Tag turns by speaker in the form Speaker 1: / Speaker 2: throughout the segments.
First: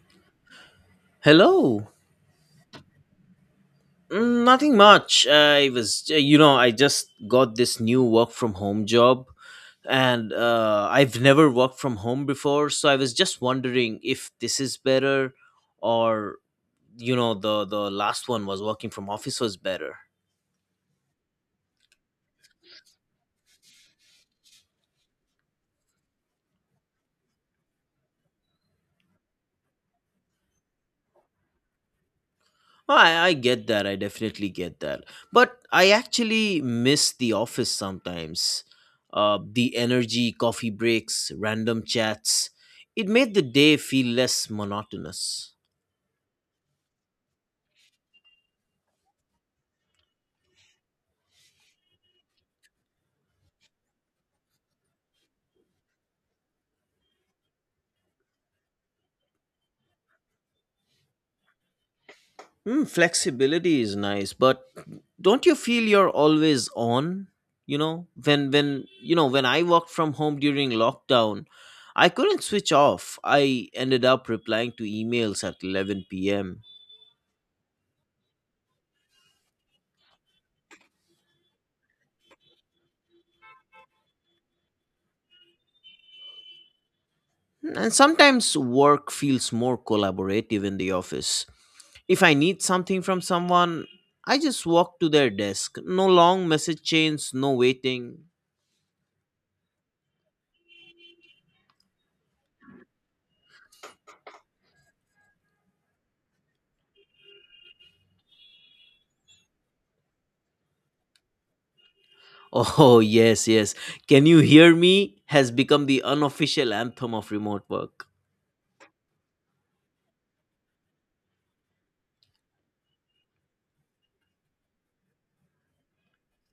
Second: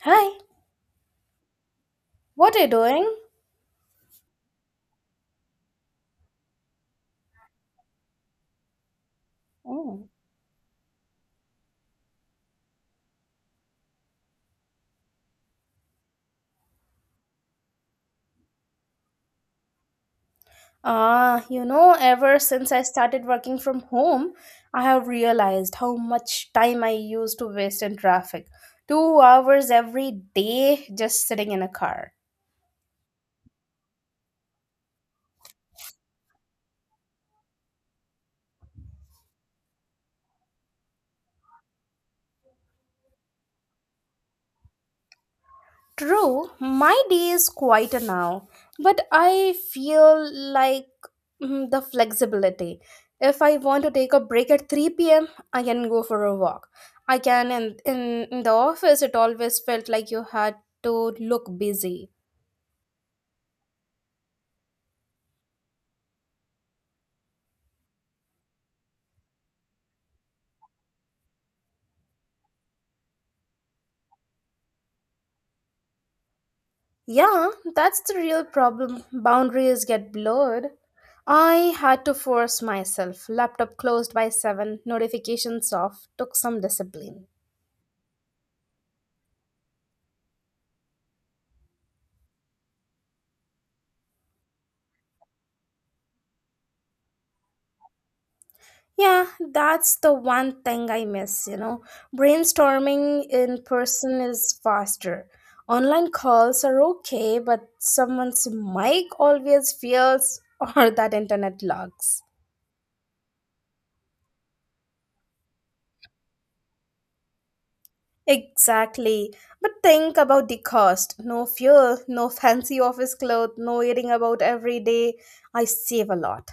Speaker 1: Hi,
Speaker 2: Hello.
Speaker 1: what are you doing?
Speaker 2: Nothing much. I was, I just got this new work from home job
Speaker 1: Oh.
Speaker 2: and I've never worked from home before. So I was just wondering if this is better or the last one was working from office was better.
Speaker 1: Ah, ever since I started working from home, I have realized how much time I used to waste in traffic. 2 hours every day just sitting in a car.
Speaker 2: Oh, I get that. I definitely get that. But I actually miss the office sometimes. The energy, coffee breaks, random chats. It made the day feel less monotonous.
Speaker 1: True, my day is quieter now, but I feel like the flexibility. If I want to take a break at 3 p.m., I can go for a walk. I can, in the office, it always felt like you had to look busy.
Speaker 2: Hmm, flexibility is nice, but don't you feel you're always on? You know, when I worked from home during lockdown, I couldn't switch off. I ended up replying to emails at 11 p.m.
Speaker 1: Yeah, that's the real problem. Boundaries get blurred. I had to force myself. Laptop closed by 7, notifications off, took some discipline.
Speaker 2: And sometimes work feels more collaborative in the office. If I need something from someone, I just walk to their desk. No long message chains, no waiting.
Speaker 1: Yeah, that's the one thing I miss. Brainstorming in person is faster. Online calls are okay, but someone's mic always fails or that internet lags.
Speaker 2: Oh, yes, yes. Can you hear me? Has become the unofficial anthem of remote work.
Speaker 1: Exactly. But think about the cost. No fuel, no fancy office clothes, no worrying about every day. I save a lot.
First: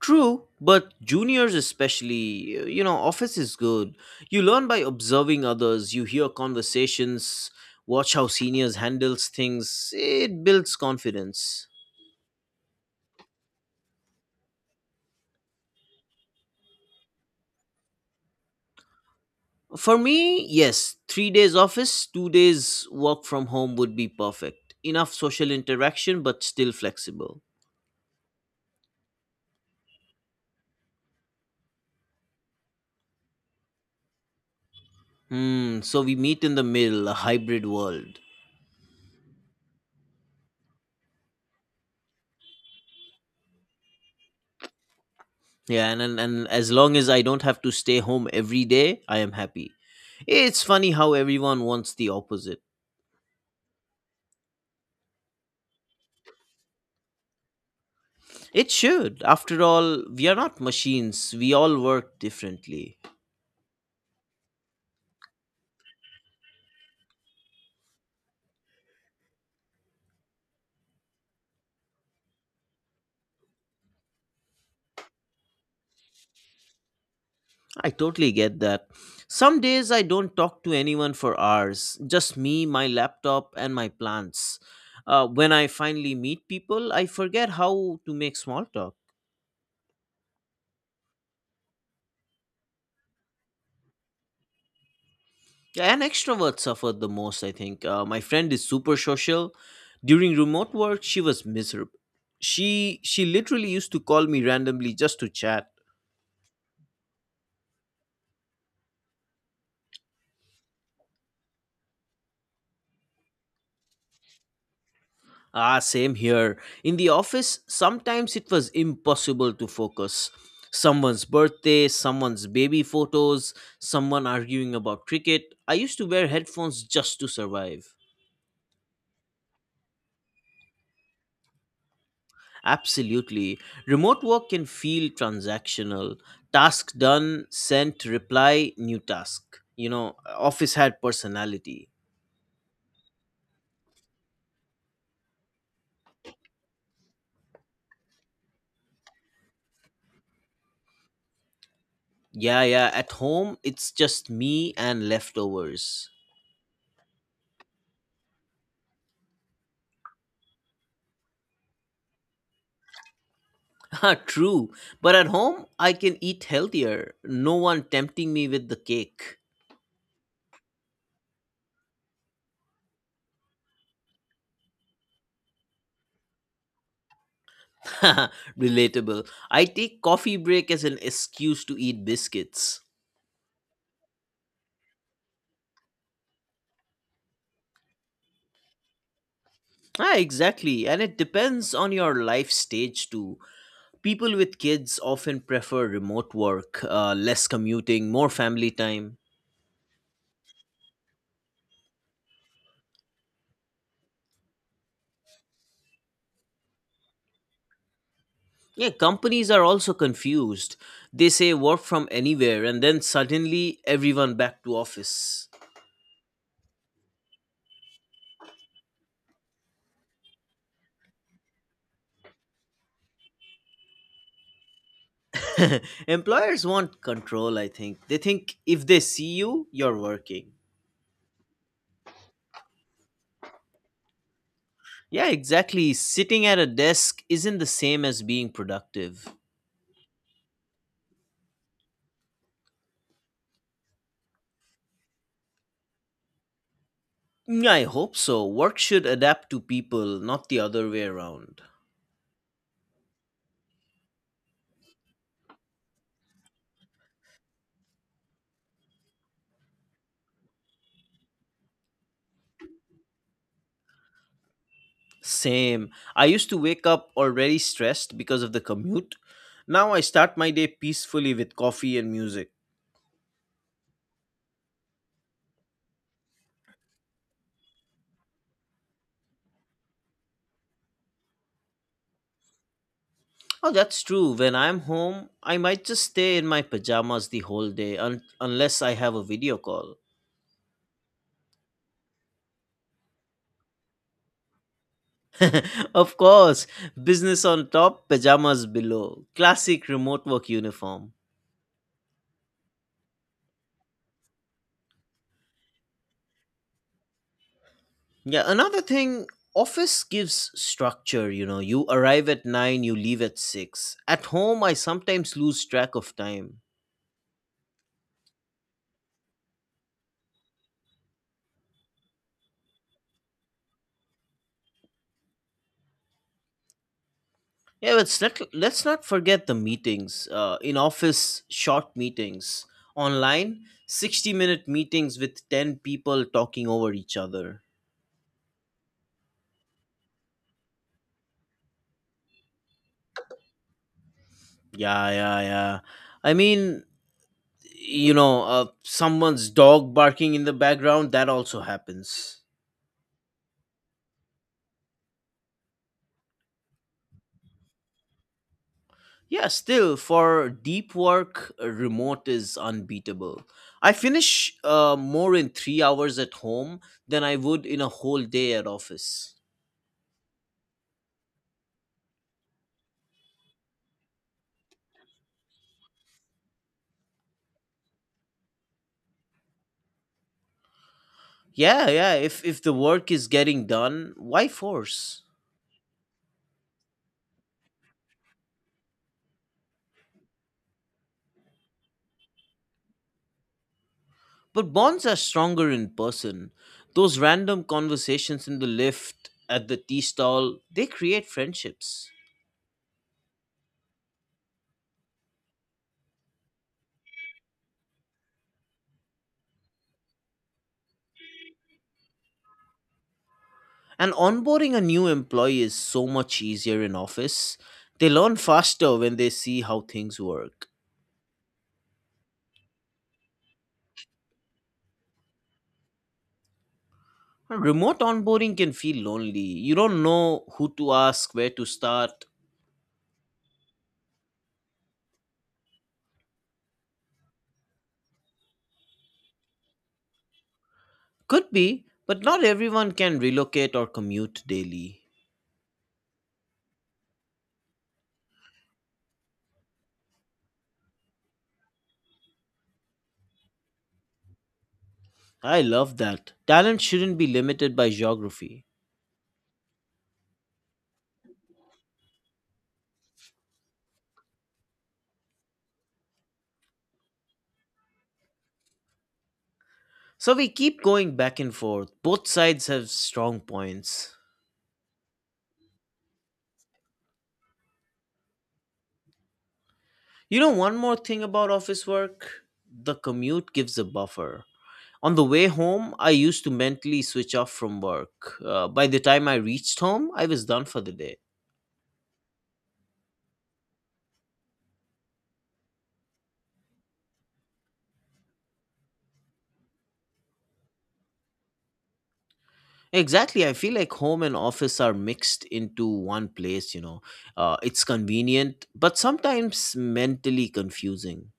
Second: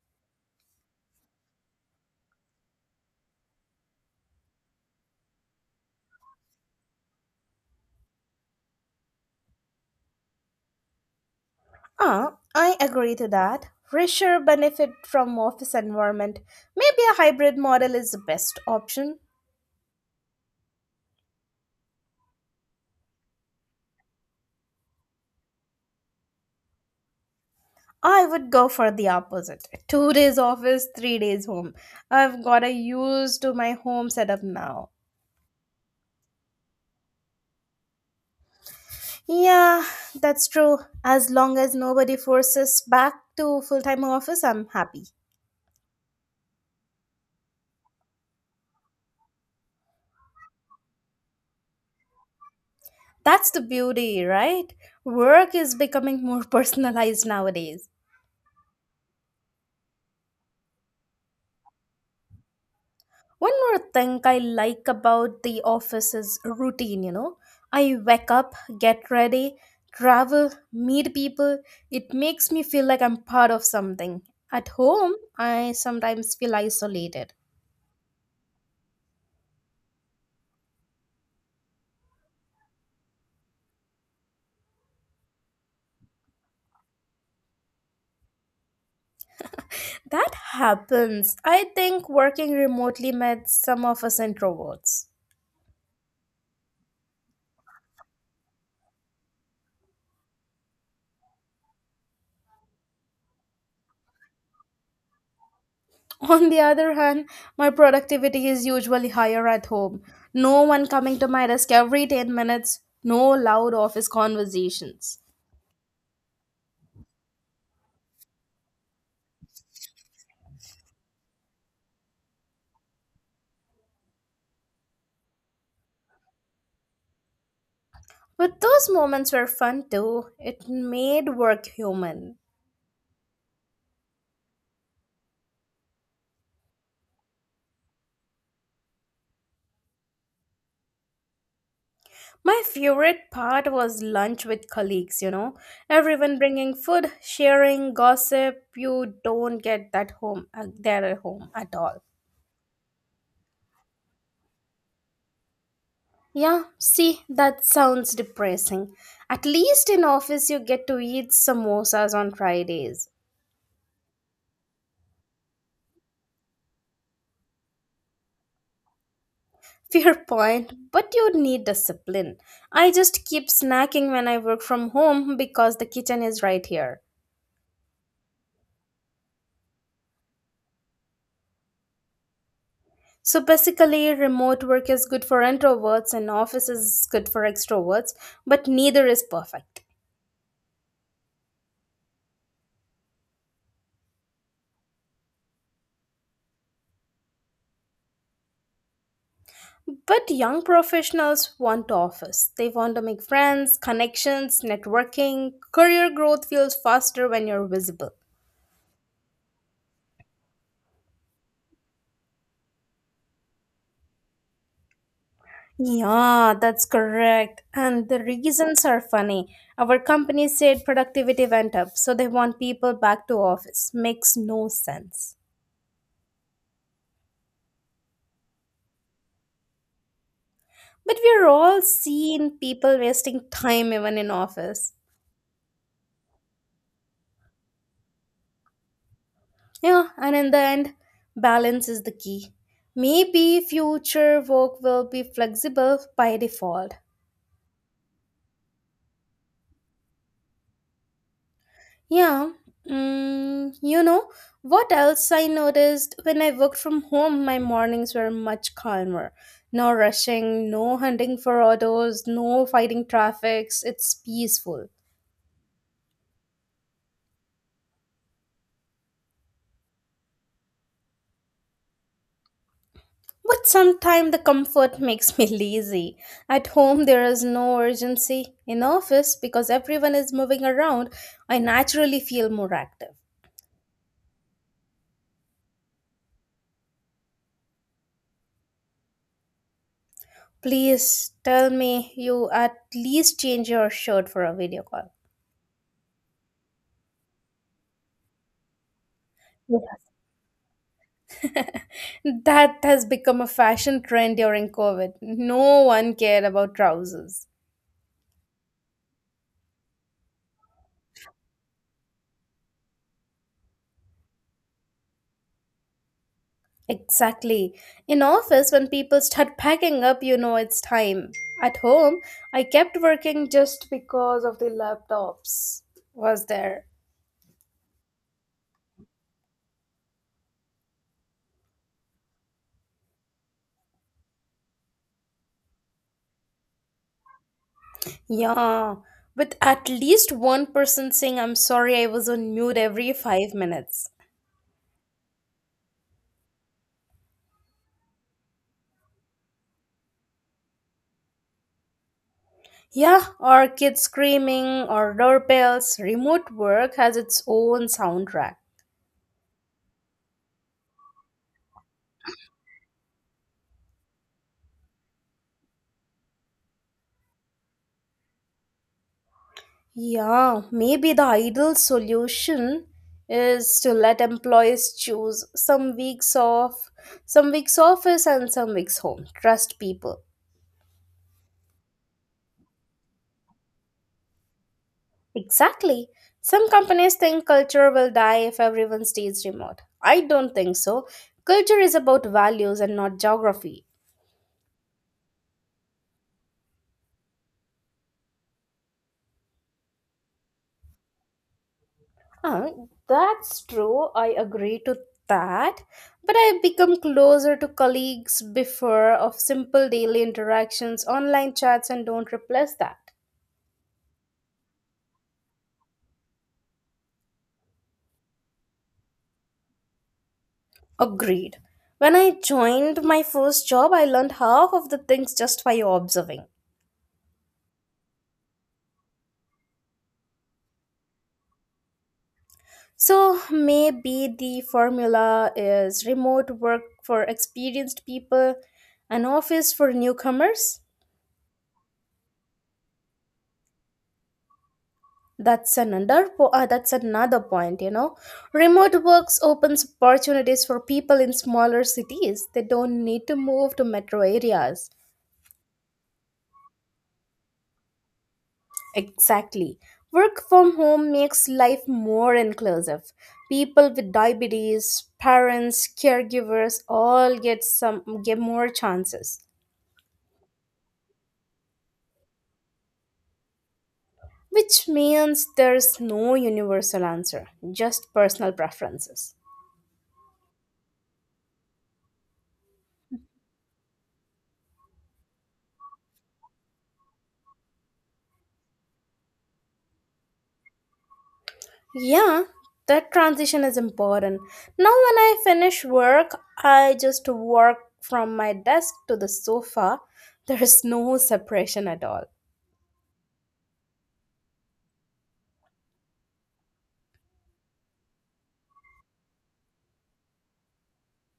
Speaker 2: True, but juniors, especially, office is good. You learn by observing others, you hear conversations, watch how seniors handles things. It builds confidence.
Speaker 1: Ah, I agree to that. Richer benefit from office environment. Maybe a hybrid model is the best option.
Speaker 2: For me, yes, 3 days office, 2 days work from home would be perfect. Enough social interaction, but still flexible.
Speaker 1: I would go for the opposite. 2 days office, 3 days home. I've got a used to my home setup now.
Speaker 2: Hmm, so we meet in the middle, a hybrid world.
Speaker 1: Yeah, that's true. As long as nobody forces back to full time office, I'm happy.
Speaker 2: Yeah, and as long as I don't have to stay home every day, I am happy. It's funny how everyone wants the opposite.
Speaker 1: That's the beauty, right? Work is becoming more personalized nowadays.
Speaker 2: It should. After all, we are not machines. We all work differently.
Speaker 1: One more thing I like about the office is routine. I wake up, get ready, travel, meet people. It makes me feel like I'm part of something. At home, I sometimes feel isolated.
Speaker 2: I totally get that. Some days I don't talk to anyone for hours, just me, my laptop, and my plants. When I finally meet people, I forget how to make small talk.
Speaker 1: That happens. I think working remotely made some of us introverts.
Speaker 2: Yeah, and extroverts suffered the most, I think. My friend is super social. During remote work, she was miserable. She literally used to call me randomly just to chat.
Speaker 1: On the other hand, my productivity is usually higher at home. No one coming to my desk every 10 minutes, no loud office conversations.
Speaker 2: Ah, same here. In the office, sometimes it was impossible to focus. Someone's birthday, someone's baby photos, someone arguing about cricket. I used to wear headphones just to survive.
Speaker 1: But those moments were fun too. It made work human.
Speaker 2: Absolutely. Remote work can feel transactional. Task done, sent, reply, new task. You know, office had personality.
Speaker 1: My favorite part was lunch with colleagues. Everyone bringing food, sharing, gossip. You don't get that home there at home at all.
Speaker 2: Yeah, yeah. At home, it's just me and leftovers.
Speaker 1: Yeah, see, that sounds depressing. At least in office you get to eat samosas on Fridays.
Speaker 2: Ah, true. But at home, I can eat healthier. No one tempting me with the cake.
Speaker 1: Fair point, but you need discipline. I just keep snacking when I work from home because the kitchen is right here.
Speaker 2: Relatable. I take coffee break as an excuse to eat biscuits.
Speaker 1: So basically, remote work is good for introverts and office is good for extroverts, but neither is perfect.
Speaker 2: Ah, exactly. And it depends on your life stage too. People with kids often prefer remote work, less commuting, more family time.
Speaker 1: But young professionals want office. They want to make friends, connections, networking. Career growth feels faster when you're visible.
Speaker 2: Yeah, companies are also confused. They say work from anywhere and then suddenly everyone back to office.
Speaker 1: Yeah, that's correct. And the reasons are funny. Our company said productivity went up, so they want people back to office. Makes no sense.
Speaker 2: Employers want control, I think. They think if they see you, you're working.
Speaker 1: But we're all seeing people wasting time even in office.
Speaker 2: Yeah, exactly. Sitting at a desk isn't the same as being productive.
Speaker 1: Yeah, and in the end, balance is the key. Maybe future work will be flexible by default.
Speaker 2: Yeah, I hope so. Work should adapt to people, not the other way around.
Speaker 1: Yeah, mm, you know, what else I noticed when I worked from home, my mornings were much calmer. No rushing, no hunting for autos, no fighting traffics. It's peaceful.
Speaker 2: Same. I used to wake up already stressed because of the commute. Now I start my day peacefully with coffee and music.
Speaker 1: But sometimes the comfort makes me lazy. At home, there is no urgency. In office, because everyone is moving around, I naturally feel more active.
Speaker 2: Oh, that's true. When I'm home, I might just stay in my pajamas the whole day unless I have a video call.
Speaker 1: Please tell me you at least change your shirt for a video call.
Speaker 2: Of course, business on top, pajamas below. Classic remote work uniform.
Speaker 1: That has become a fashion trend during COVID. No one cared about trousers.
Speaker 2: Yeah, another thing, office gives structure, you know. You arrive at 9, you leave at 6. At home, I sometimes lose track of time.
Speaker 1: Exactly. In office, when people start packing up, you know it's time. At home, I kept working just because of the laptops was there.
Speaker 2: Yeah, let's not forget the meetings. In office, short meetings. Online, 60-minute meetings with 10 people talking over each other.
Speaker 1: Yeah, with at least one person saying, I'm sorry, I was on mute every 5 minutes.
Speaker 2: Yeah, yeah, yeah. I mean, Someone's dog barking in the background, that also happens.
Speaker 1: Yeah, or kids screaming, or doorbells. Remote work has its own soundtrack.
Speaker 2: Yeah, still, for deep work, remote is unbeatable. I finish more in 3 hours at home than I would in a whole day at office.
Speaker 1: Yeah, maybe the ideal solution is to let employees choose some weeks off, some weeks office, and some weeks home. Trust people.
Speaker 2: Yeah, yeah. If the work is getting done, why force?
Speaker 1: Exactly. Some companies think culture will die if everyone stays remote. I don't think so. Culture is about values and not geography.
Speaker 2: But bonds are stronger in person. Those random conversations in the lift, at the tea stall, they create friendships.
Speaker 1: Huh, that's true. I agree to that. But I become closer to colleagues before of simple daily interactions, online chats, and don't replace that.
Speaker 2: And onboarding a new employee is so much easier in office. They learn faster when they see how things work.
Speaker 1: Agreed. When I joined my first job, I learned half of the things just by observing.
Speaker 2: Remote onboarding can feel lonely. You don't know who to ask, where to start.
Speaker 1: So maybe the formula is remote work for experienced people, an office for newcomers.
Speaker 2: Could be, but not everyone can relocate or commute daily.
Speaker 1: That's another point. Remote works opens opportunities for people in smaller cities. They don't need to move to metro areas.
Speaker 2: I love that. Talent shouldn't be limited by geography.
Speaker 1: Exactly. Work from home makes life more inclusive. People with diabetes, parents, caregivers all get more chances.
Speaker 2: So we keep going back and forth. Both sides have strong points.
Speaker 1: Which means there's no universal answer, just personal preferences.
Speaker 2: You know, one more thing about office work, the commute gives a buffer. On the way home, I used to mentally switch off from work. By the time I reached home, I was done for the day.
Speaker 1: Yeah, that transition is important. Now, when I finish work, I just walk from my desk to the sofa. There is no separation at all.
Speaker 2: Exactly, I feel like home and office are mixed into one place, you know. It's convenient, but sometimes mentally confusing.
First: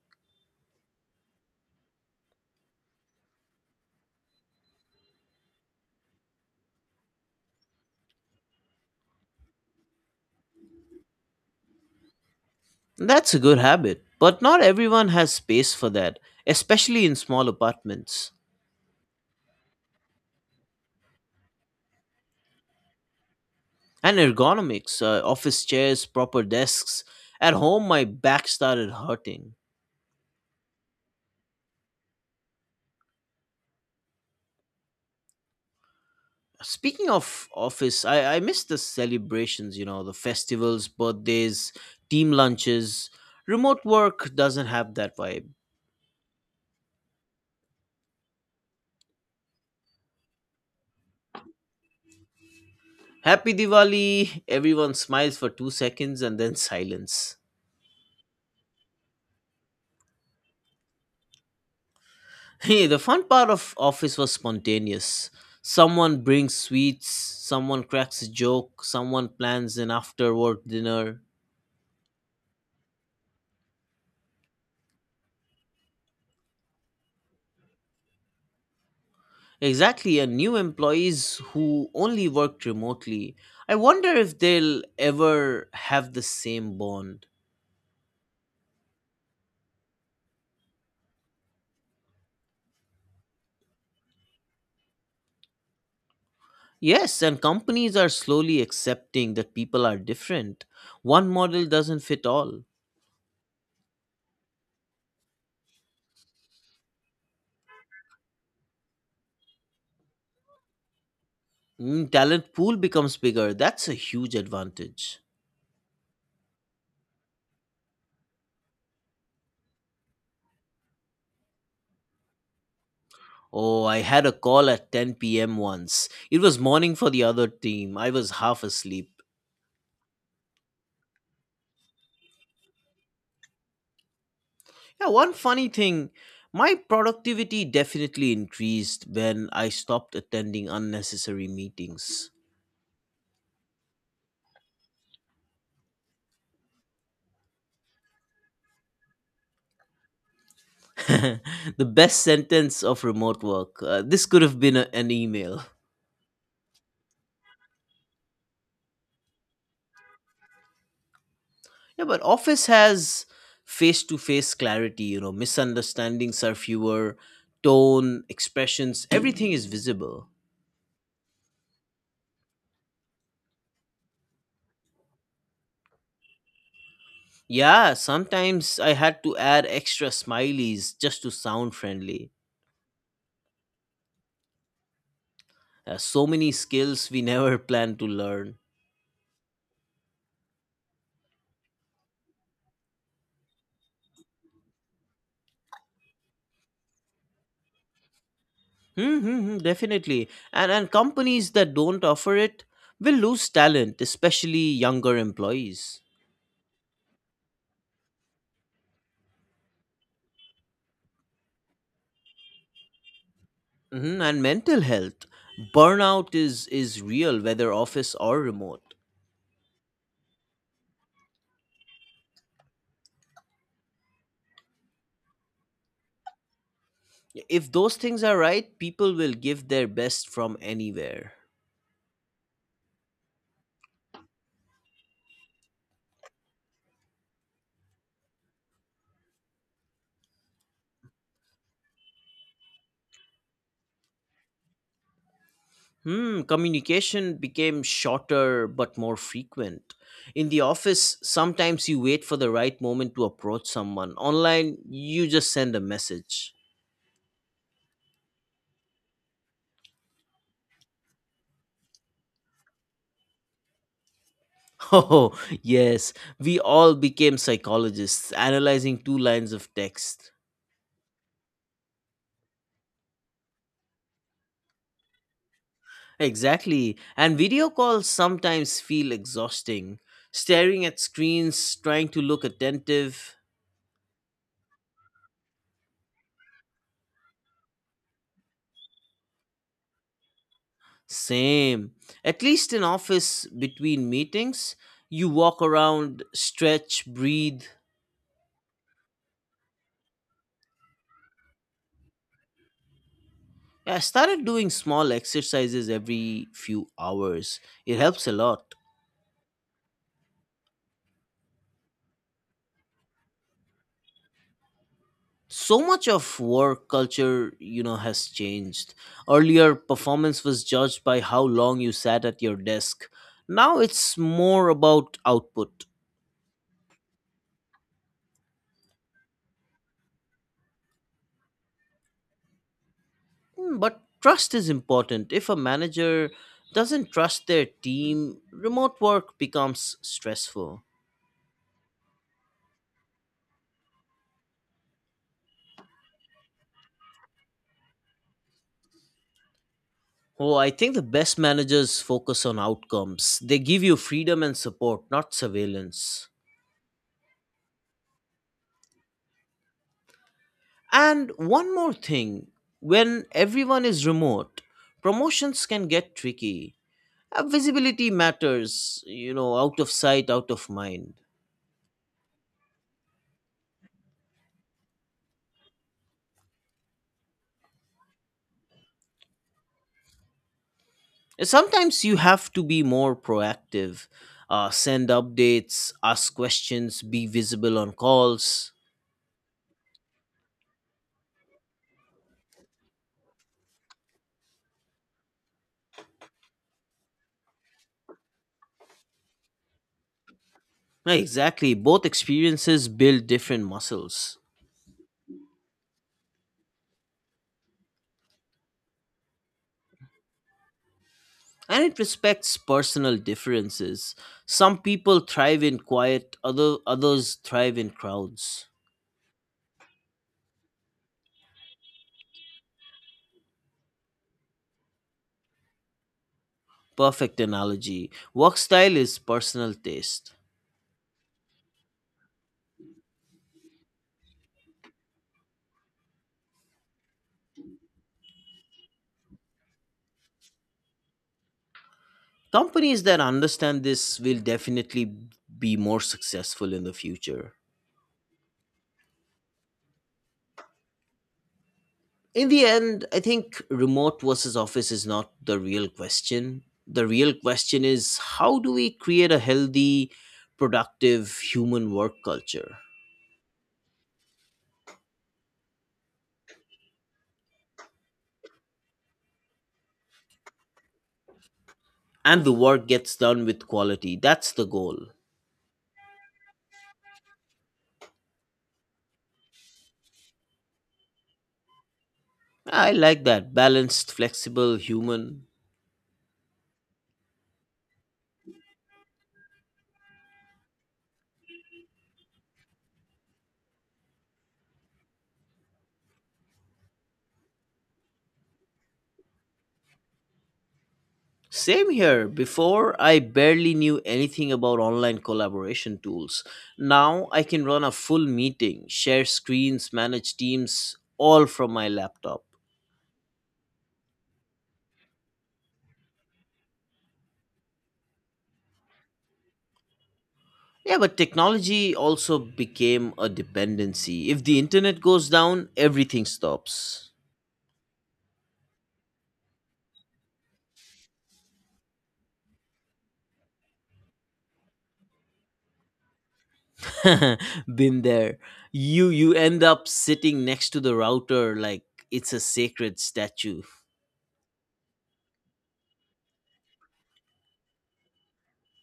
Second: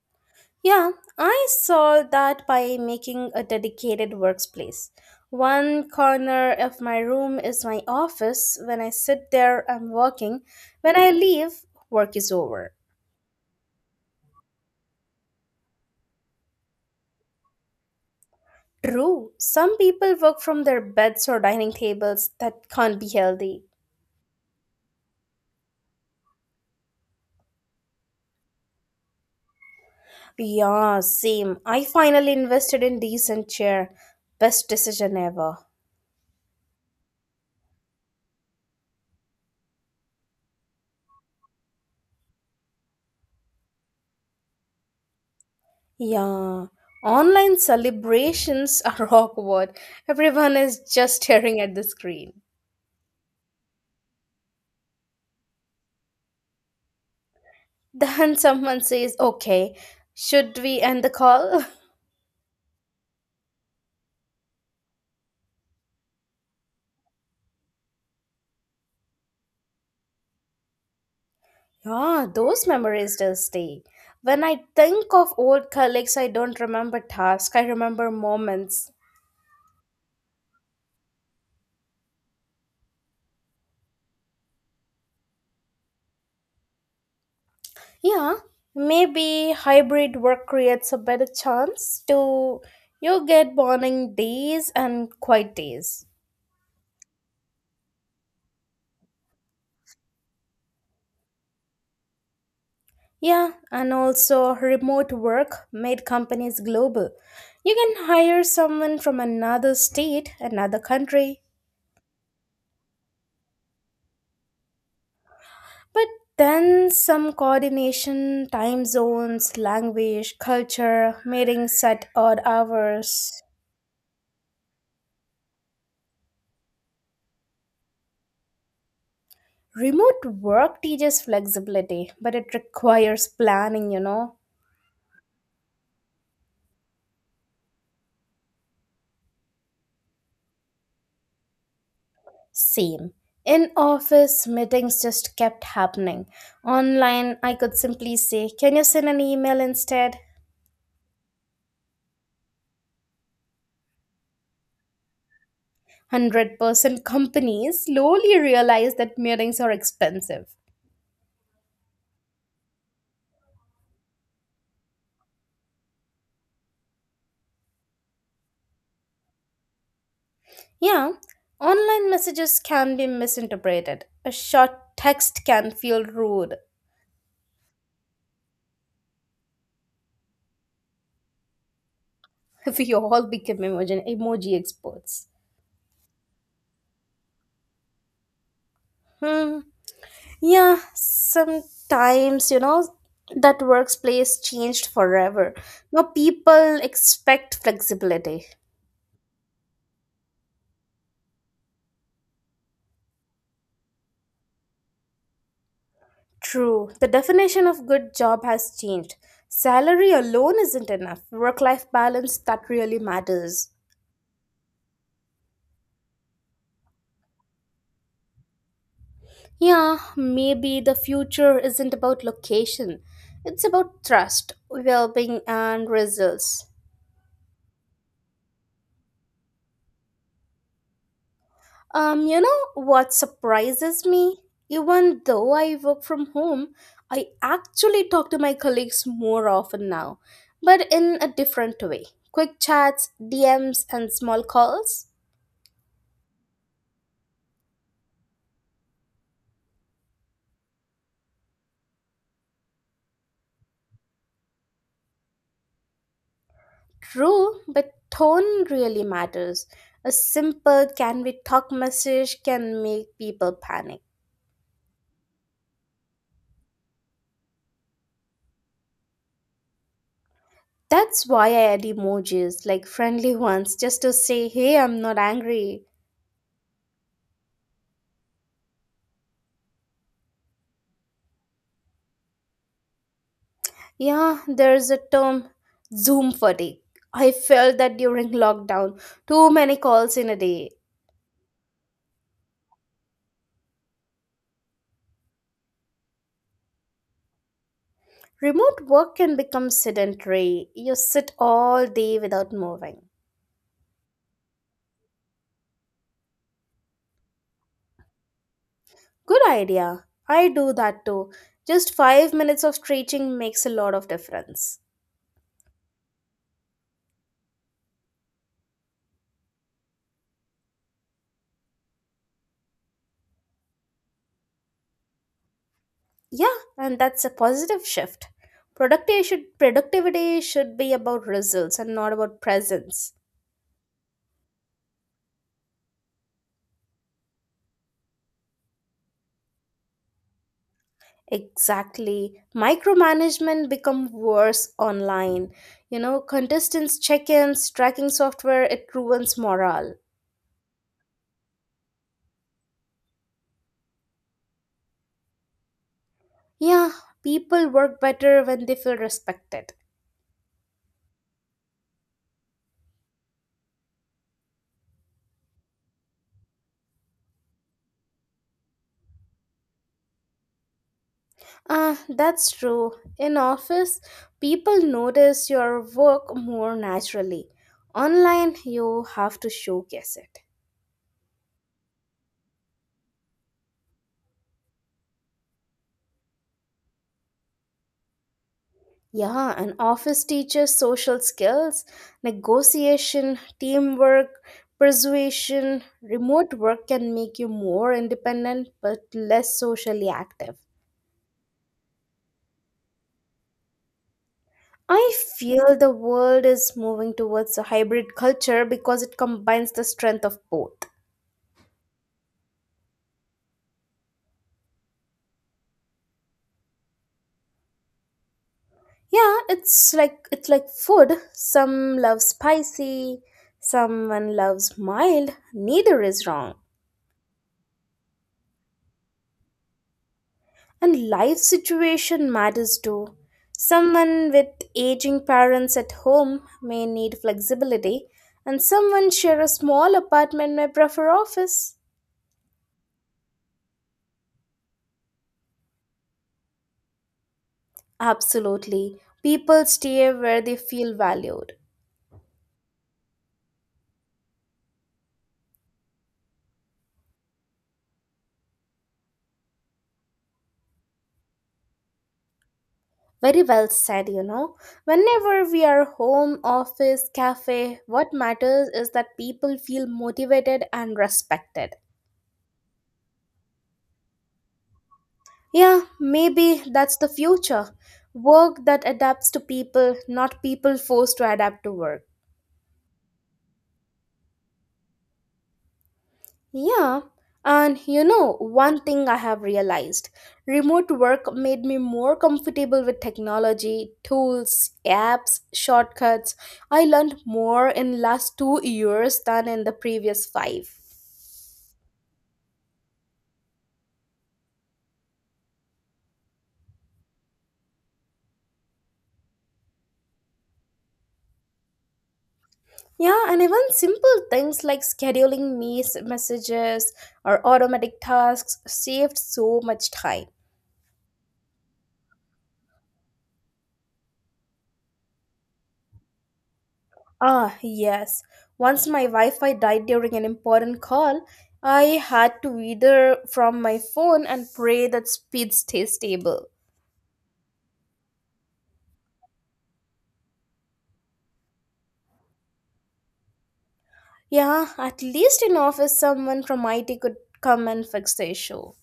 Speaker 1: Yeah, I solved that by making a dedicated workspace. One corner of my room is my office. When I sit there, I'm working. When I leave, work is over.
Speaker 2: That's a good habit, but not everyone has space for that, especially in small apartments.
Speaker 1: True, some people work from their beds or dining tables. That can't be healthy.
Speaker 2: And ergonomics, office chairs, proper desks. At home, my back started hurting.
Speaker 1: Yeah, same. I finally invested in decent chair. Best decision ever.
Speaker 2: Speaking of office, I miss the celebrations, you know, the festivals, birthdays, team lunches. Remote work doesn't have that vibe.
Speaker 1: Yeah. Online celebrations are awkward. Everyone is just staring at the screen.
Speaker 2: Happy Diwali! Everyone smiles for 2 seconds and then silence.
Speaker 1: Then someone says, "Okay, should we end the call?"
Speaker 2: Hey, the fun part of office was spontaneous. Someone brings sweets, someone cracks a joke, someone plans an after work dinner.
Speaker 1: Yeah, those memories still stay. When I think of old colleagues, I don't remember tasks, I remember moments.
Speaker 2: Exactly, and new employees who only worked remotely. I wonder if they'll ever have the same bond.
Speaker 1: Yeah, maybe hybrid work creates a better chance to you get morning days and quiet days.
Speaker 2: Yes, and companies are slowly accepting that people are different. One model doesn't fit all.
Speaker 1: Yeah, and also remote work made companies global. You can hire someone from another state, another country,
Speaker 2: Mm, talent pool becomes bigger. That's a huge advantage.
Speaker 1: but then some coordination, time zones, language, culture, meetings at odd hours.
Speaker 2: Oh, I had a call at 10 p.m. once. It was morning for the other team. I was half asleep.
Speaker 1: Remote work teaches flexibility, but it requires planning.
Speaker 2: Yeah, one funny thing, my productivity definitely increased when I stopped attending unnecessary meetings.
Speaker 1: Same. In office, meetings just kept happening. Online, I could simply say, Can you send an email instead?
Speaker 2: The best sentence of remote work. This could have been an email.
Speaker 1: 100% companies slowly realize that meetings are expensive.
Speaker 2: Yeah, but office has face to face clarity, you know, misunderstandings are fewer, tone, expressions, everything is visible.
Speaker 1: Yeah, online messages can be misinterpreted. A short text can feel rude
Speaker 2: Yeah, sometimes I had to add extra smileys just to sound friendly.
Speaker 1: if we all become emoji experts.
Speaker 2: So many skills we never plan to learn.
Speaker 1: Hmm. Yeah, sometimes, that workplace changed forever. Now people expect flexibility.
Speaker 2: Hmm, hmm, hmm, definitely. And companies that don't offer it will lose talent, especially younger employees.
Speaker 1: True, the definition of good job has changed. Salary alone isn't enough. Work life balance that really matters.
Speaker 2: Hmm. And mental health, burnout is real, whether office or remote.
Speaker 1: Yeah, maybe the future isn't about location. It's about trust, well being, and results.
Speaker 2: If those things are right, people will give their best from anywhere.
Speaker 1: You know what surprises me? Even though I work from home, I actually talk to my colleagues more often now, but in a different way. Quick chats, DMs, and small calls.
Speaker 2: Hmm, communication became shorter but more frequent. In the office, sometimes you wait for the right moment to approach someone. Online, you just send a message.
Speaker 1: True, but tone really matters. A simple can we talk message can make people panic.
Speaker 2: Oh, yes, we all became psychologists analyzing two lines of text.
Speaker 1: That's why I add emojis, like friendly ones, just to say, hey, I'm not angry.
Speaker 2: Exactly, and video calls sometimes feel exhausting. Staring at screens, trying to look attentive.
Speaker 1: Yeah, there's a term, Zoom fatigue. I felt that during lockdown. Too many calls in a day.
Speaker 2: Same. At least in office between meetings, you walk around, stretch, breathe.
Speaker 1: Remote work can become sedentary. You sit all day without moving.
Speaker 2: Yeah, I started doing small exercises every few hours. It helps a lot.
Speaker 1: Good idea. I do that too. Just 5 minutes of stretching makes a lot of difference.
Speaker 2: So much of work culture, you know, has changed. Earlier, performance was judged by how long you sat at your desk. Now it's more about output.
Speaker 1: Yeah, and that's a positive shift. Productivity should be about results and not about presence.
Speaker 2: Mm, but trust is important. If a manager doesn't trust their team, remote work becomes stressful.
Speaker 1: Exactly. Micromanagement become worse online. Contestants check-ins, tracking software, it ruins morale.
Speaker 2: Oh, I think the best managers focus on outcomes. They give you freedom and support, not surveillance.
Speaker 1: Yeah, people work better when they feel respected.
Speaker 2: And one more thing, when everyone is remote, promotions can get tricky. Visibility matters, you know, out of sight, out of mind.
Speaker 1: Ah, that's true. In office, people notice your work more naturally. Online, you have to showcase it.
Speaker 2: Sometimes you have to be more proactive, send updates, ask questions, be visible on calls.
Speaker 1: Yeah, and office teaches social skills, negotiation, teamwork, persuasion. Remote work can make you more independent but less socially active.
Speaker 2: Yeah, exactly. Both experiences build different muscles.
Speaker 1: I feel the world is moving towards a hybrid culture because it combines the strength of both.
Speaker 2: And it respects personal differences. Some people thrive in quiet, others thrive in crowds.
Speaker 1: Yeah, it's like food. Some love spicy, someone loves mild, neither is wrong.
Speaker 2: Perfect analogy. Work style is personal taste.
Speaker 1: And life situation matters too. Someone with aging parents at home may need flexibility, and someone share a small apartment may prefer office.
Speaker 2: Companies that understand this will definitely be more successful in the future.
Speaker 1: Absolutely. People stay where they feel valued.
Speaker 2: In the end, I think remote versus office is not the real question. The real question is, how do we create a healthy, productive human work culture?
Speaker 1: Very well said. Whenever we are home, office, cafe, what matters is that people feel motivated and respected.
Speaker 2: And the work gets done with quality. That's the goal.
Speaker 1: Yeah, maybe that's the future. Work that adapts to people, not people forced to adapt to work.
Speaker 2: I like that. Balanced, flexible, human.
Speaker 1: Yeah, and one thing I have realized remote work made me more comfortable with technology, tools, apps, shortcuts. I learned more in last 2 years than in the previous 5.
Speaker 2: Same here. Before, I barely knew anything about online collaboration tools. Now, I can run a full meeting, share screens, manage teams, all from my laptop.
Speaker 1: Yeah, and even simple things like scheduling messages or automatic tasks saved so much time.
Speaker 2: Yeah, but technology also became a dependency. If the internet goes down, everything stops.
Speaker 1: Ah, yes. Once my Wi Fi died during an important call, I had to wither from my phone and pray that speed stays stable.
Speaker 2: Been there. You end up sitting next to the router like it's a sacred statue.
Speaker 1: Yeah, at least in office, someone from IT could come and fix the issue.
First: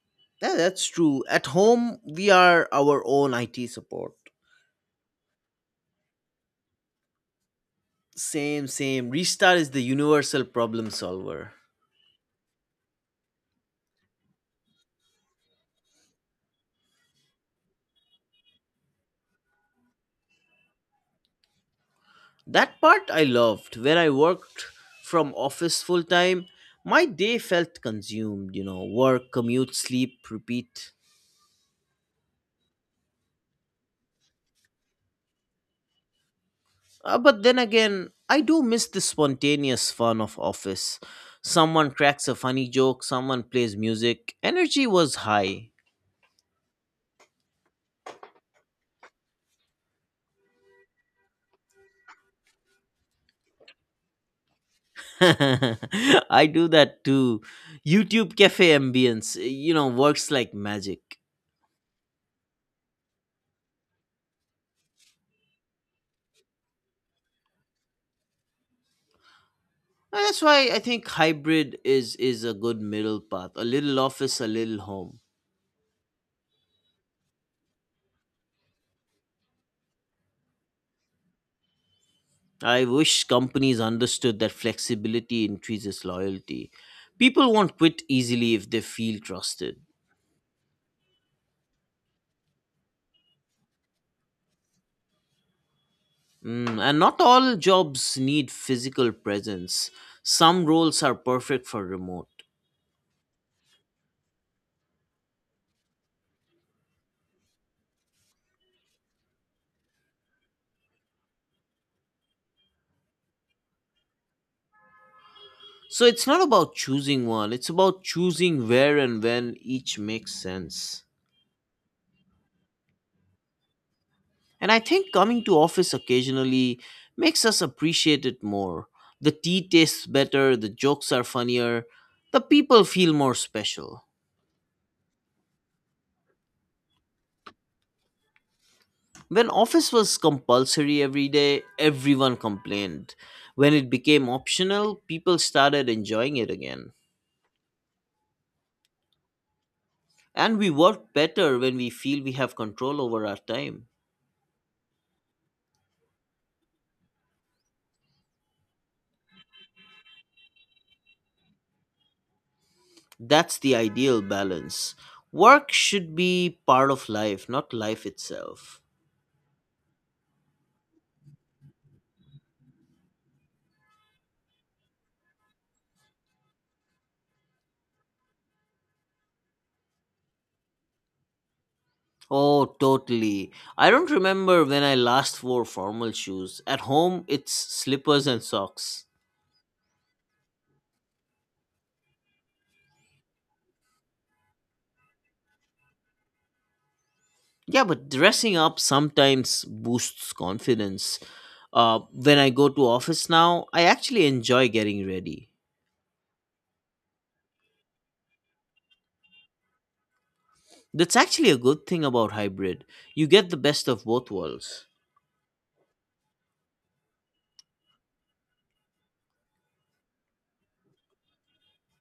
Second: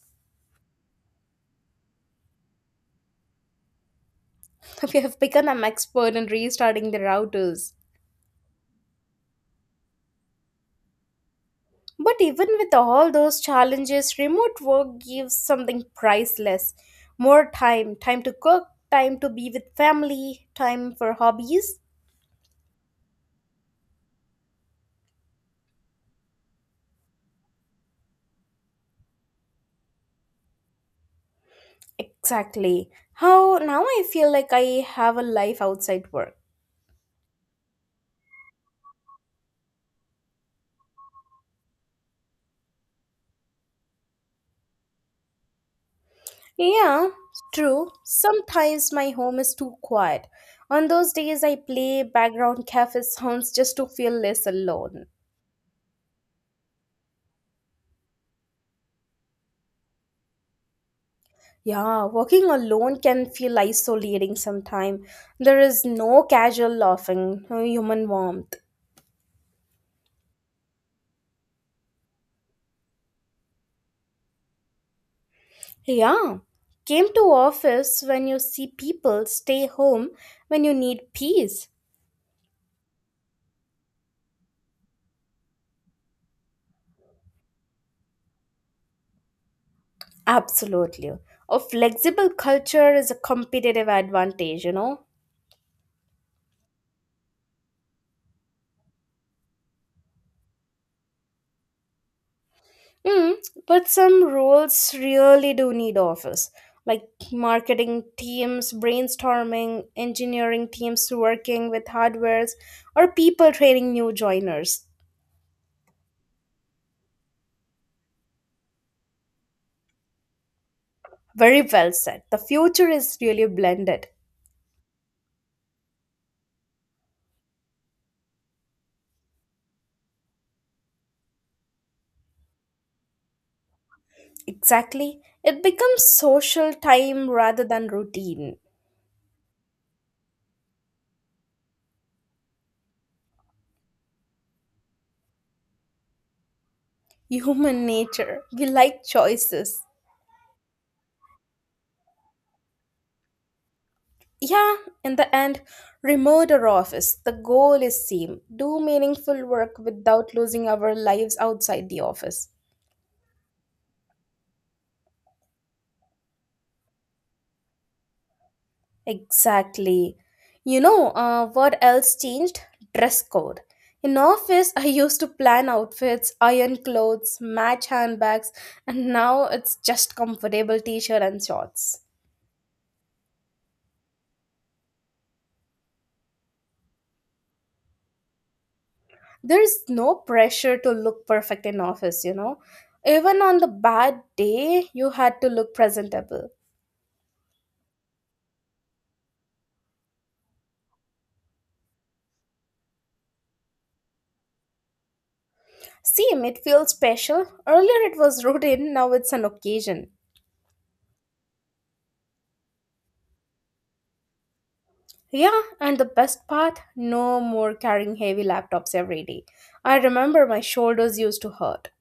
Speaker 2: Yeah, that's true. At home, we are our own IT support.
Speaker 1: We have become an expert in restarting the routers.
Speaker 2: Same, same. Restart is the universal problem solver.
Speaker 1: But even with all those challenges, remote work gives something priceless. More time, time to cook, time to be with family, time for hobbies,
Speaker 2: That part I loved. When I worked from office full time, my day felt consumed, you know, work, commute, sleep, repeat.
Speaker 1: Exactly. How now I feel like I have a life outside work.
Speaker 2: But then again, I do miss the spontaneous fun of office. Someone cracks a funny joke, someone plays music. Energy was high.
Speaker 1: Yeah, true. Sometimes my home is too quiet. On those days, I play background cafe sounds just to feel less alone.
Speaker 2: I do that too. YouTube cafe ambience, works like magic.
Speaker 1: Yeah, working alone can feel isolating sometimes. There is no casual laughing, no human warmth.
Speaker 2: And that's why I think hybrid is a good middle path. A little office, a little home.
Speaker 1: Yeah, came to office when you see people, stay home when you need peace.
Speaker 2: I wish companies understood that flexibility increases loyalty. People won't quit easily if they feel trusted.
Speaker 1: Absolutely. A flexible culture is a competitive advantage.
Speaker 2: Mm, and not all jobs need physical presence. Some roles are perfect for remote.
Speaker 1: Mm, but some roles really do need office, like marketing teams brainstorming, engineering teams working with hardwares, or people training new joiners.
Speaker 2: So it's not about choosing one, it's about choosing where and when each makes sense.
Speaker 1: Very well said. The future is really blended.
Speaker 2: And I think coming to office occasionally makes us appreciate it more. The tea tastes better, the jokes are funnier, the people feel more special.
Speaker 1: Exactly. It becomes social time rather than routine.
Speaker 2: When office was compulsory every day, everyone complained. When it became optional, people started enjoying it again.
Speaker 1: Human nature. We like choices.
Speaker 2: And we work better when we feel we have control over our time.
Speaker 1: Yeah, in the end, remote or office, the goal is same. Do meaningful work without losing our lives outside the office.
Speaker 2: That's the ideal balance. Work should be part of life, not life itself.
Speaker 1: Exactly. What else changed? Dress code. In office, I used to plan outfits, iron clothes, match handbags, and now it's just comfortable t-shirt and shorts.
Speaker 2: Oh, totally. I don't remember when I last wore formal shoes. At home, it's slippers and socks.
Speaker 1: There's no pressure to look perfect in office, you know. Even on the bad day, you had to look presentable.
Speaker 2: Yeah, but dressing up sometimes boosts confidence. When I go to office now, I actually enjoy getting ready.
Speaker 1: Same, it feels special. Earlier it was routine, now it's an occasion.
Speaker 2: That's actually a good thing about hybrid. You get the best of both worlds.
Speaker 1: Yeah, and the best part no more carrying heavy laptops every day. I remember my shoulders used to hurt.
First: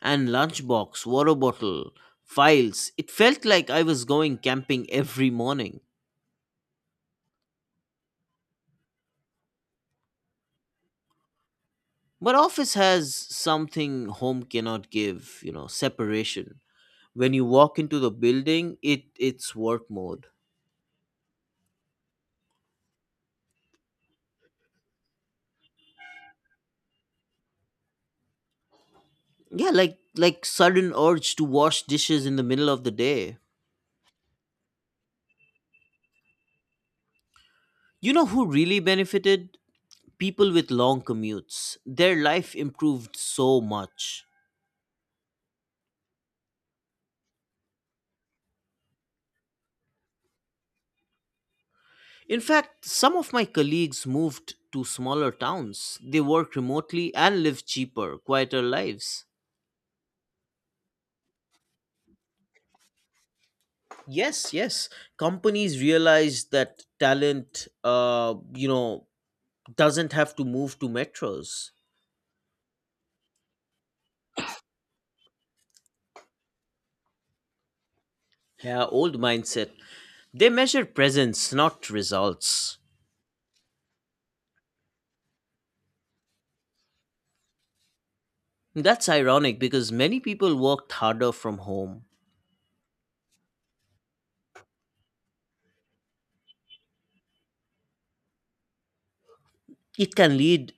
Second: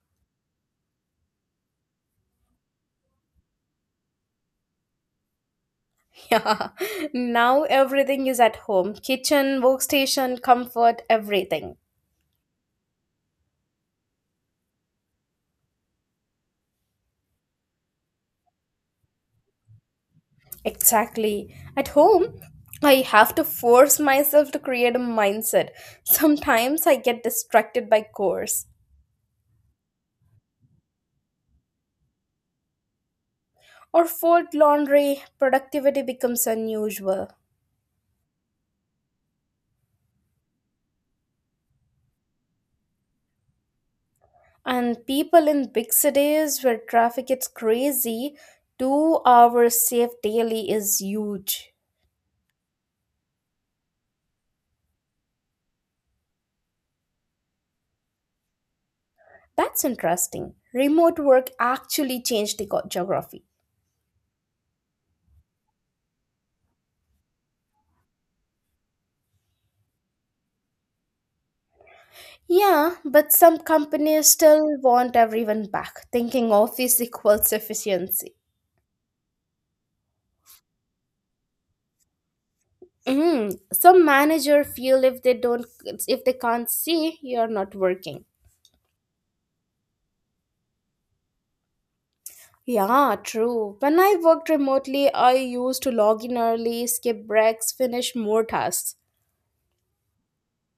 Speaker 2: And lunchbox, water bottle, files. It felt like I was going camping every morning.
Speaker 1: Yeah, now everything is at home kitchen, workstation, comfort, everything.
Speaker 2: But office has something home cannot give, you know, separation. When you walk into the building, it's work mode.
Speaker 1: Exactly. At home, I have to force myself to create a mindset. Sometimes I get distracted by chores
Speaker 2: Yeah, like sudden urge to wash dishes in the middle of the day.
Speaker 1: or fold laundry, productivity becomes unusual.
Speaker 2: You know who really benefited? People with long commutes. Their life improved so much.
Speaker 1: And people in big cities where traffic gets crazy, 2 hours saved daily is huge.
Speaker 2: In fact, some of my colleagues moved to smaller towns. They work remotely and live cheaper, quieter lives.
Speaker 1: That's interesting. Remote work actually changed the geography.
Speaker 2: Yes, yes. Companies realize that talent, you know, doesn't have to move to metros.
Speaker 1: Yeah, but some companies still want everyone back, thinking office equals efficiency.
Speaker 2: Yeah, old mindset. They measure presence, not results.
Speaker 1: Mm, some manager feel if they can't see, you're not working.
Speaker 2: That's ironic because many people worked harder from home.
Speaker 1: Yeah, true. When I worked remotely, I used to log in early, skip breaks, finish more tasks.
Speaker 2: It can lead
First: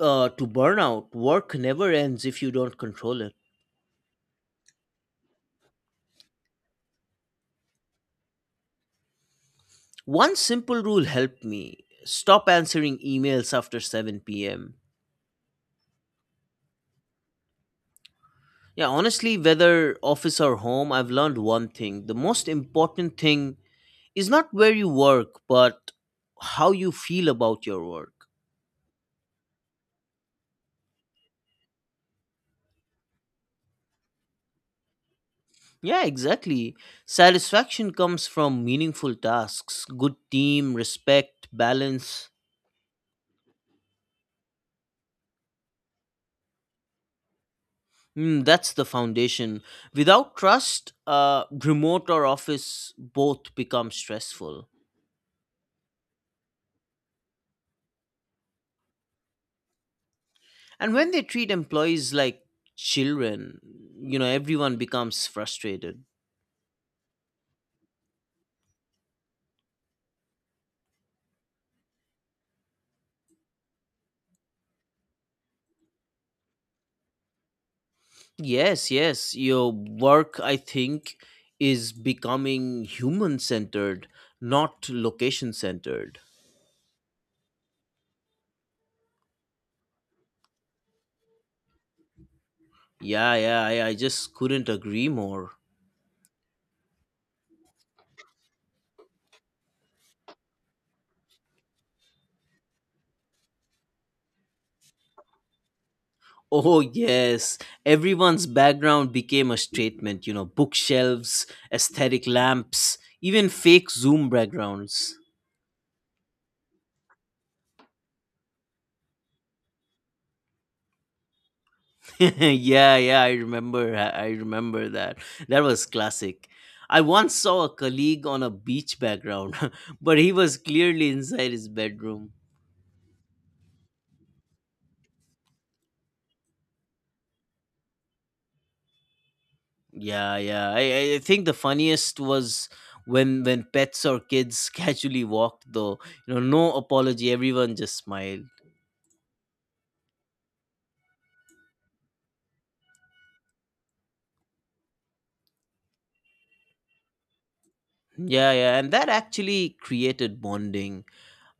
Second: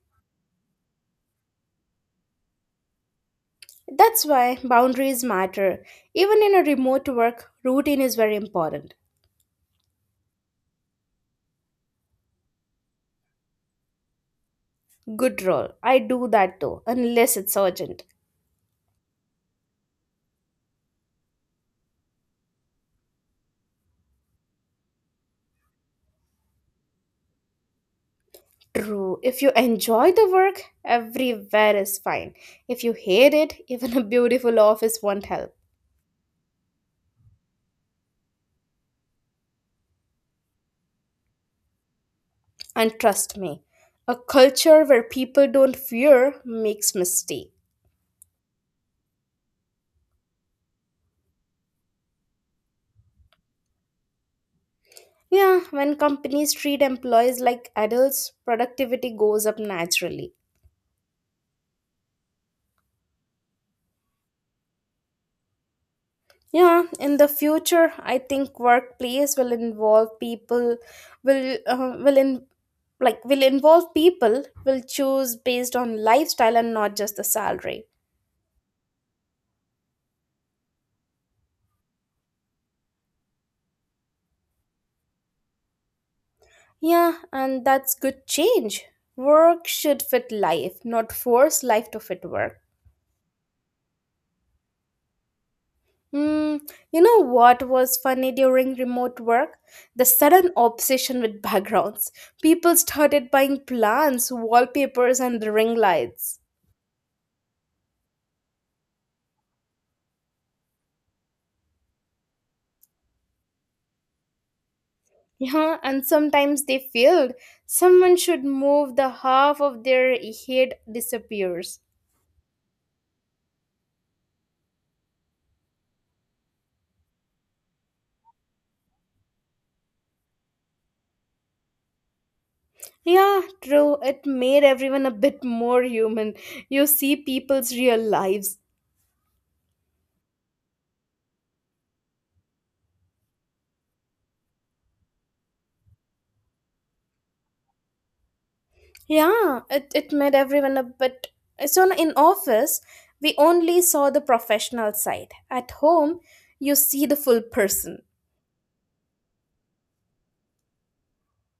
Speaker 2: to burnout. Work never ends if you don't control it.
Speaker 1: That's why boundaries matter. Even in a remote work, routine is very important.
Speaker 2: One simple rule helped me stop answering emails after 7 p.m.
Speaker 1: Good role. I do that too, unless it's urgent.
Speaker 2: Yeah, honestly, whether office or home, I've learned one thing. The most important thing is not where you work, but how you feel about your work.
Speaker 1: True. If you enjoy the work, everywhere is fine. If you hate it, even a beautiful office won't help.
Speaker 2: Yeah, exactly. Satisfaction comes from meaningful tasks, good team, respect, balance.
Speaker 1: And trust me, a culture where people don't fear makes mistake.
Speaker 2: Mm, that's the foundation. Without trust, remote or office both become stressful.
Speaker 1: Yeah, when companies treat employees like adults, productivity goes up naturally.
Speaker 2: And when they treat employees like children, you know, everyone becomes frustrated.
Speaker 1: Yeah, in the future, I think workplace will involve people will in like will involve people will choose based on lifestyle and not just the salary.
Speaker 2: Yes, yes, your work, I think, is becoming human centered, not location centered.
Speaker 1: Yeah, and that's good change. Work should fit life, not force life to fit work.
Speaker 2: Yeah, yeah, I just couldn't agree more.
Speaker 1: Hmm, you know what was funny during remote work? The sudden obsession with backgrounds. People started buying plants, wallpapers, and ring lights.
Speaker 2: Oh, yes. Everyone's background became a statement, you know, bookshelves, aesthetic lamps, even fake Zoom backgrounds.
Speaker 1: Yeah, and sometimes they failed. Someone should move the half of their head disappears.
Speaker 2: Yeah, yeah, I remember. I remember that. That was classic. I once saw a colleague on a beach background, but he was clearly inside his bedroom.
Speaker 1: Yeah, true. It made everyone a bit more human. You see people's real lives.
Speaker 2: Yeah, yeah. I think the funniest was when pets or kids casually walked, though. You know, no apology. Everyone just smiled.
Speaker 1: Yeah, it made everyone a bit. So in office, we only saw the professional side. At home, you see the full person.
Speaker 2: Yeah, yeah. And that actually created bonding.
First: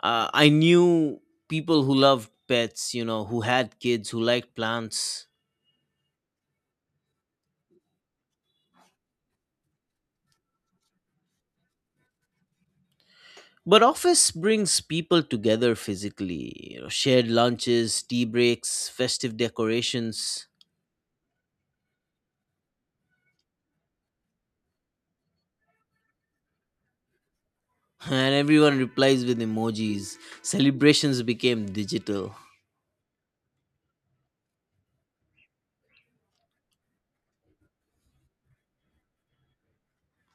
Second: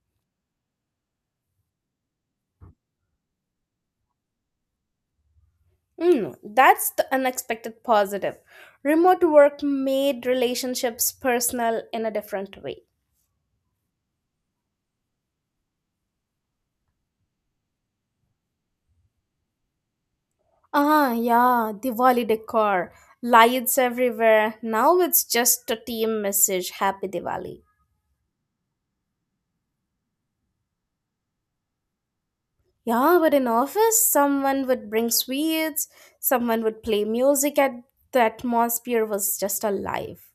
Speaker 2: I knew people who loved pets. You know, who had kids, who liked plants.
Speaker 1: Mm, that's the unexpected positive. Remote work made relationships personal in a different way.
Speaker 2: But office brings people together physically. You know, shared lunches, tea breaks, festive decorations,
Speaker 1: Ah, yeah, Diwali decor, lights everywhere. Now it's just a team message, Happy Diwali.
Speaker 2: and everyone replies with emojis. Celebrations became digital.
Speaker 1: Yeah, but in office, someone would bring sweets, someone would play music, and the atmosphere was just alive.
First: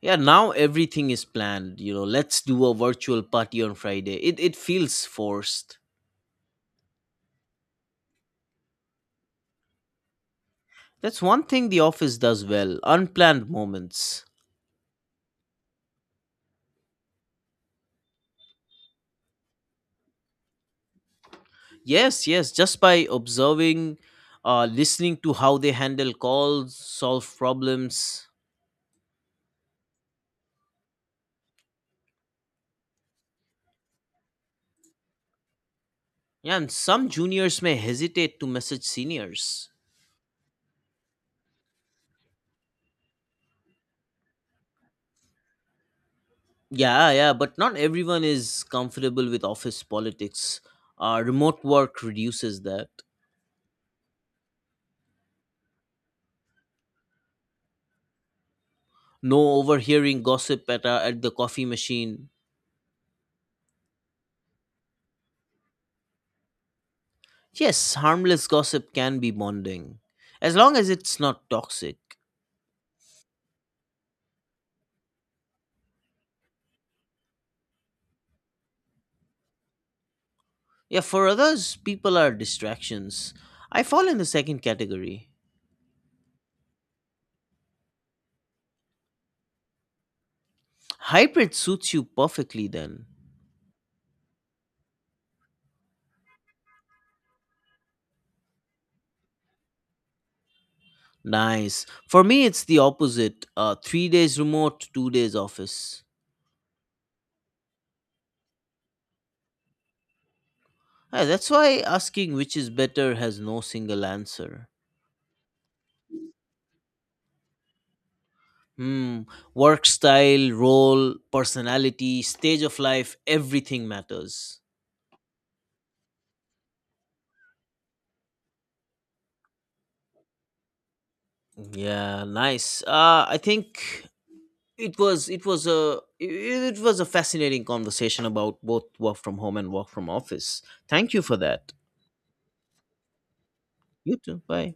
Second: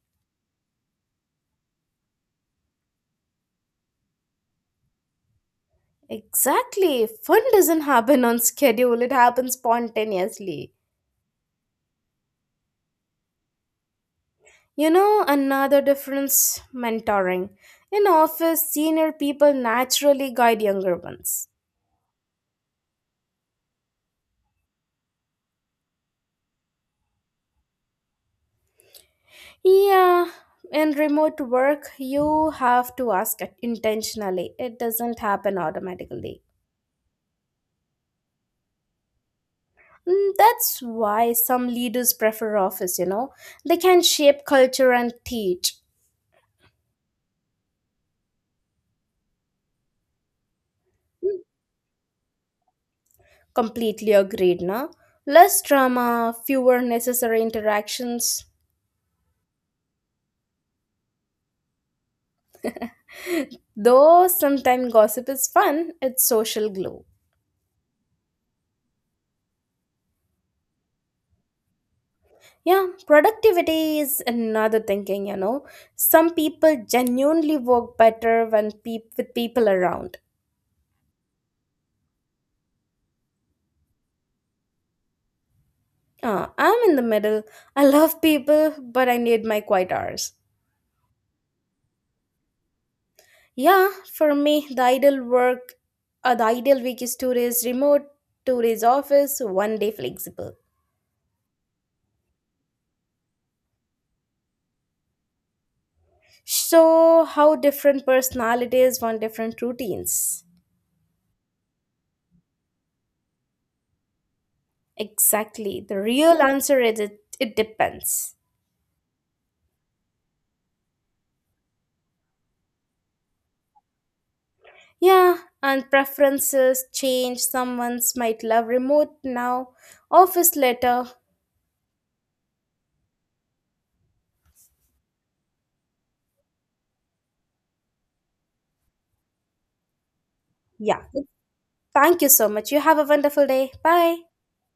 Speaker 2: Yeah, now everything is planned. You know, let's do a virtual party on Friday. It feels forced.
Speaker 1: Exactly, fun doesn't happen on schedule, it happens spontaneously.
Speaker 2: That's one thing the office does well. Unplanned moments.
Speaker 1: You know, another difference mentoring. In office, senior people naturally guide younger ones.
Speaker 2: Yes, yes, just by observing, listening to how they handle calls, solve problems.
Speaker 1: Yeah, in remote work, you have to ask it intentionally. It doesn't happen automatically.
Speaker 2: Yeah, and some juniors may hesitate to message seniors.
Speaker 1: Mm, that's why some leaders prefer office, you know. They can shape culture and teach.
Speaker 2: Yeah, yeah, but not everyone is comfortable with office politics. Uh,
Speaker 1: Mm,
Speaker 2: remote work reduces that.
Speaker 1: completely agreed, no? Less drama, fewer necessary interactions.
Speaker 2: No overhearing gossip at the coffee machine.
Speaker 1: Though sometimes gossip is fun, it's social glue.
Speaker 2: Yes, harmless gossip can be bonding, as long as it's not toxic.
Speaker 1: Yeah, productivity is another thinking, you know. Some people genuinely work better when peop with people around.
Speaker 2: Yeah, for others, people are distractions. I fall in the second category.
Speaker 1: I'm in the middle. I love people, but I need my quiet hours.
Speaker 2: Hybrid suits you perfectly then.
Speaker 1: Yeah, for me, the ideal week is 2 days remote, 2 days office, one day flexible.
Speaker 2: Nice. For me, it's the opposite. Three days remote, 2 days office.
Speaker 1: So, how different personalities want different routines?
Speaker 2: Yeah, that's why asking which is better has no single answer.
Speaker 1: Exactly. The real answer is it depends.
Speaker 2: Hmm. Work style, role, personality, stage of life, everything matters.
Speaker 1: Yeah, and preferences change. Someone's might love remote now, office later.
Speaker 2: Yeah, nice. I think it was a it it was a fascinating conversation about both work from home and work from office.
Speaker 1: Yeah.
Speaker 2: Thank you for that.
Speaker 1: Thank you so much. You have a wonderful day.
Speaker 2: You
Speaker 1: Bye.
Speaker 2: too. Bye.